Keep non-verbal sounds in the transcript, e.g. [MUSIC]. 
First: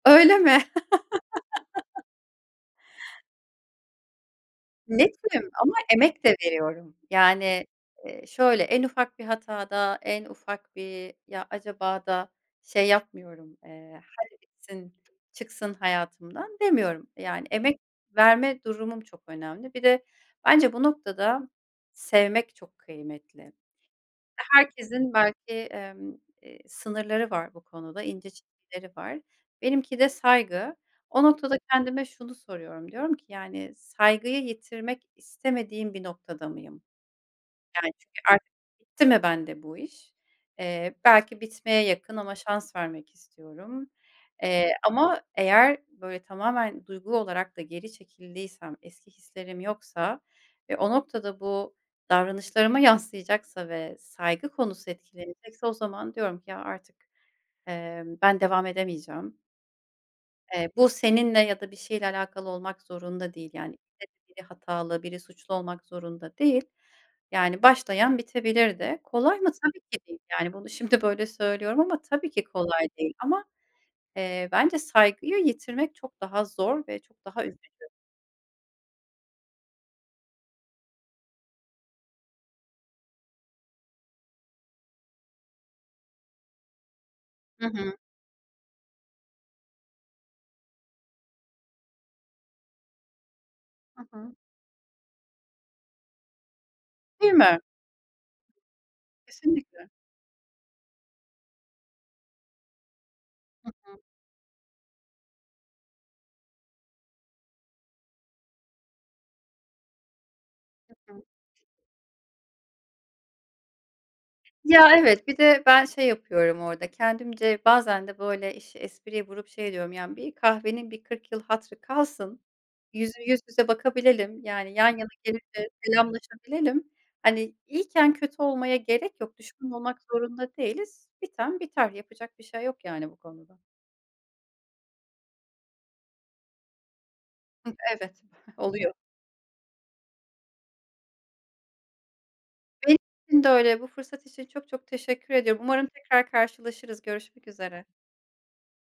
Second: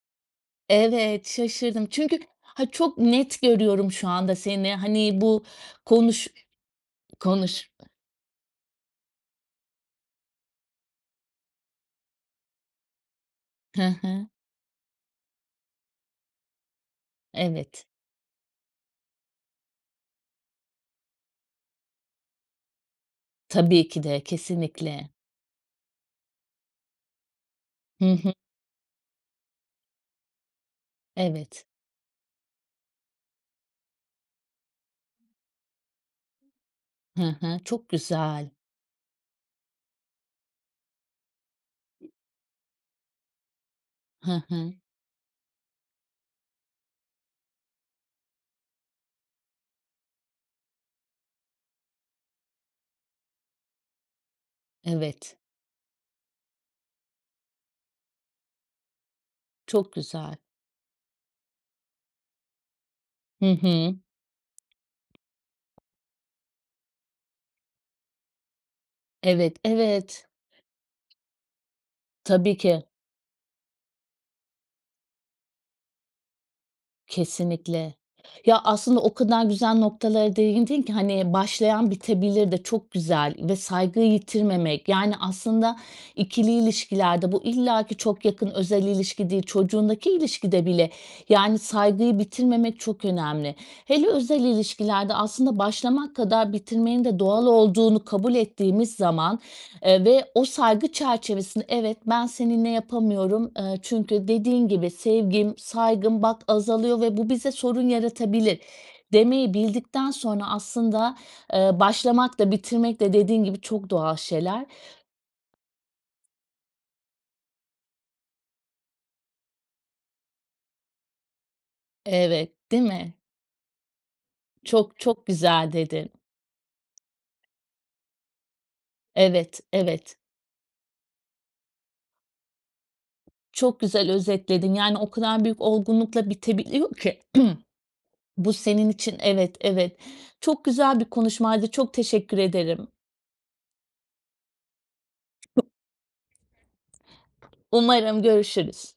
Öyle mi? Evet şaşırdım. [LAUGHS] Çünkü, ha çok net görüyorum şu anda seni, hani, bu Netim, ama emek konuş de veriyorum. Yani, konuş eee, şöyle, en ufak bir hatada, en ufak bir ya acaba da şey yapmıyorum, He eee, he. hadi bitsin, çıksın hayatımdan demiyorum, yani, emek Evet. verme durumum çok önemli, bir de, bence bu noktada, sevmek çok kıymetli, Tabii ki de kesinlikle. herkesin belki, emm, eee, sınırları var bu konuda, Hı ince hı. çizgileri var. Benimki de saygı. O noktada Evet. kendime şunu soruyorum, diyorum ki: Yani, saygıyı yitirmek istemediğim bir noktada mıyım? He he. Çok Yani, çünkü, güzel. artık bitti mi, bende bu iş? Eee, belki bitmeye yakın, ama şans vermek istiyorum, He eee, he. ama eğer böyle tamamen, duygu olarak da geri çekildiysem, eski hislerim yoksa, ve o noktada, bu, davranışlarıma yansıyacaksa, ve saygı konusu Evet. etkilenecekse, o zaman diyorum ki: Ya artık, eee, ben devam edemeyeceğim. Çok güzel. Eee, bu seninle, ya da, bir şeyle alakalı olmak zorunda Hı değil yani. hı. [UNINTELLIGIBLE] biri hatalı, biri suçlu, olmak zorunda değil. Yani, başlayan bitebilirde. Kolay mı? Evet, Tabii ki değil, evet. yani, bunu, şimdi, böyle söylüyorum ama, tabii ki Tabii ki. kolay değil, ama, eee, bence saygıyı yitirmek çok daha zor ve çok daha üzücü. Kesinlikle. Ya, aslında, o kadar güzel noktalara değindin ki, hani, başlayan bitebilir de, çok güzel, ve saygıyı yitirmemek yani aslında, ikili ilişkilerde, bu Hı illa hı. ki ,çok yakın, özel ilişki değil. Çocuğundaki ilişkide bile, yani, saygıyı bitirmemek çok önemli. Hı Hele hı. özel ilişkilerde, aslında başlamak kadar bitirmenin de Değil doğal mi? olduğunu kabul ettiğimiz zaman, Kesinlikle. eee, ve o saygı çerçevesinde, "Evet ben seninle yapamıyorum." Hı Eee, hı. çünkü, dediğin gibi,"Sevgim, saygım bak azalıyor ve bu bize sorun yaratabilir." demeyi bildikten sonra Hı aslında, hı. eee, başlamak da, bitirmek de, dediğin gibi çok doğal şeyler. Ya, evet, bir de, ben şey yapıyorum orada, kendimce, bazen de böyle, işi espriye vurup, şey ediyorum yani, bir kahvenin bir kırk yıl hatırı kalsın. Evet, değil mi? Yüz yüz yüze bakabilelim, yani, yan Çok, yana çok gelince, güzel dedin. selamlaşabilelim. Hani, iyiyken, kötü olmaya gerek yok, Evet, düşman olmak evet. zorunda değiliz. Biten biter, yapacak bir şey yok, yani bu konuda. Çok güzel özetledin, yani, o kadar büyük olgunlukla bitebiliyor ki, [CLEARS THROAT] Hıh. Evet bu senin oluyor. için evet, evet, çok güzel bir konuşmaydı, çok teşekkür ederim Benim için de öyle, bu fırsat için çok, çok, teşekkür ediyorum. [UNINTELLIGIBLE] Umarım tekrar karşılaşırız, görüşmek üzere. Umarım görüşürüz